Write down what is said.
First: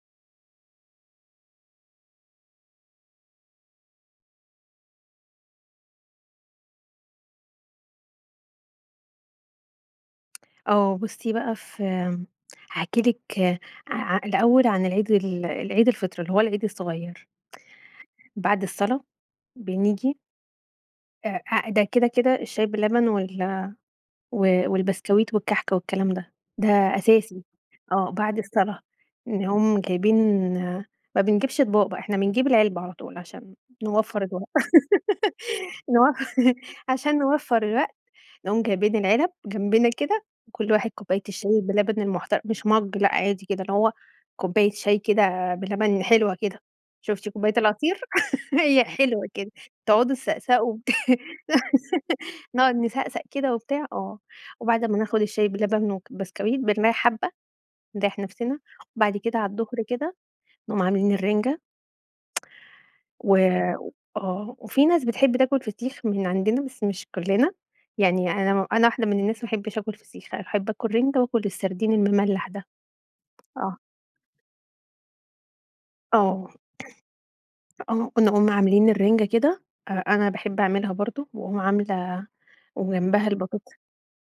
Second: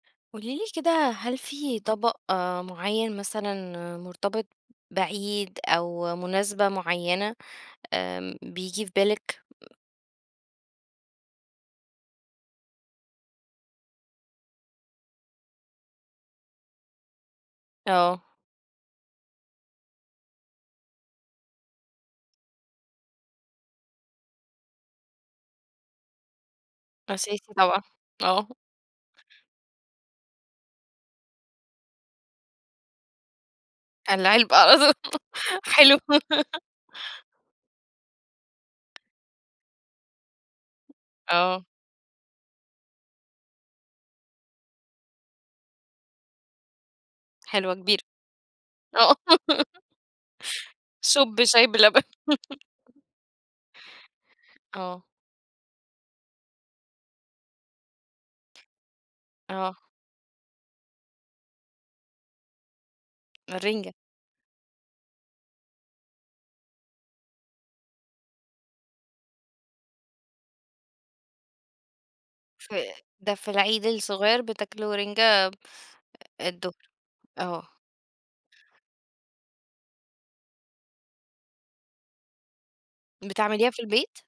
قولي لي كده هل في طبق آآ، معيّن مثلًا مرتبط بعيد أو مناسبة معيّنة آمم، بييجي في بالِك؟ آه بُصي بقى، في إمم، هاحكي لِك آآ، الأوّل عن العيد ال العيد الفطر اللي هو العيد الصغيّر. آه. بعد الصلا بنيجي آآ، ده كده كده الشاي باللبن وال والبسكويت والكحك والكلام ده، ده أساسي اساسي طبعًا، آه، بعد آه. الصلاة، نقوم جايبين ما بنجيبش اطباق إحنا بنجيب العلبة على طول عشان نوفر الوق العلبة أظن حلوة. نو عشان نوفر الوقت، نقوم جايبين العلب جنبنا كده وكل واحد كوباية الشاي آه. باللبن المحتر مش مَج لأ عادي كده اللي هو كوباية شاي كده بلبن حلوة كده، شُفتِ كوباية حلوة كبيرة، العصير هي آه. حلوة كده تقعدوا تسأسأوا شوب شاي باللبن. نقعد نسأسأ كده وبتاع آه، وبعد ما آه. ناخد الشاي باللبن والبسكويت بنريح حبّة، نريح نفسنا، وبعد كده على آه الضهر كده نقوم عاملين الرِنجة، و الرِنجة. آه، وفي ناس بتحب تاكل فسيخ من عندنا بس مش كلنا، يعني أنا أنا واحدة من الناس ما احبش آكُل فسيخ، أحب آكُل رِنجة وآكُل السردين المملَح ده. ف ده في آه. العيد الصغيّر بتاكلوا رِنجة آه. الضهر، آه. آه نقوم عاملين الرِنجة كده، أنا باحب أعملها برضه، وأقوم عاملة وجنبها بتعمليها البطاطس. في البيت؟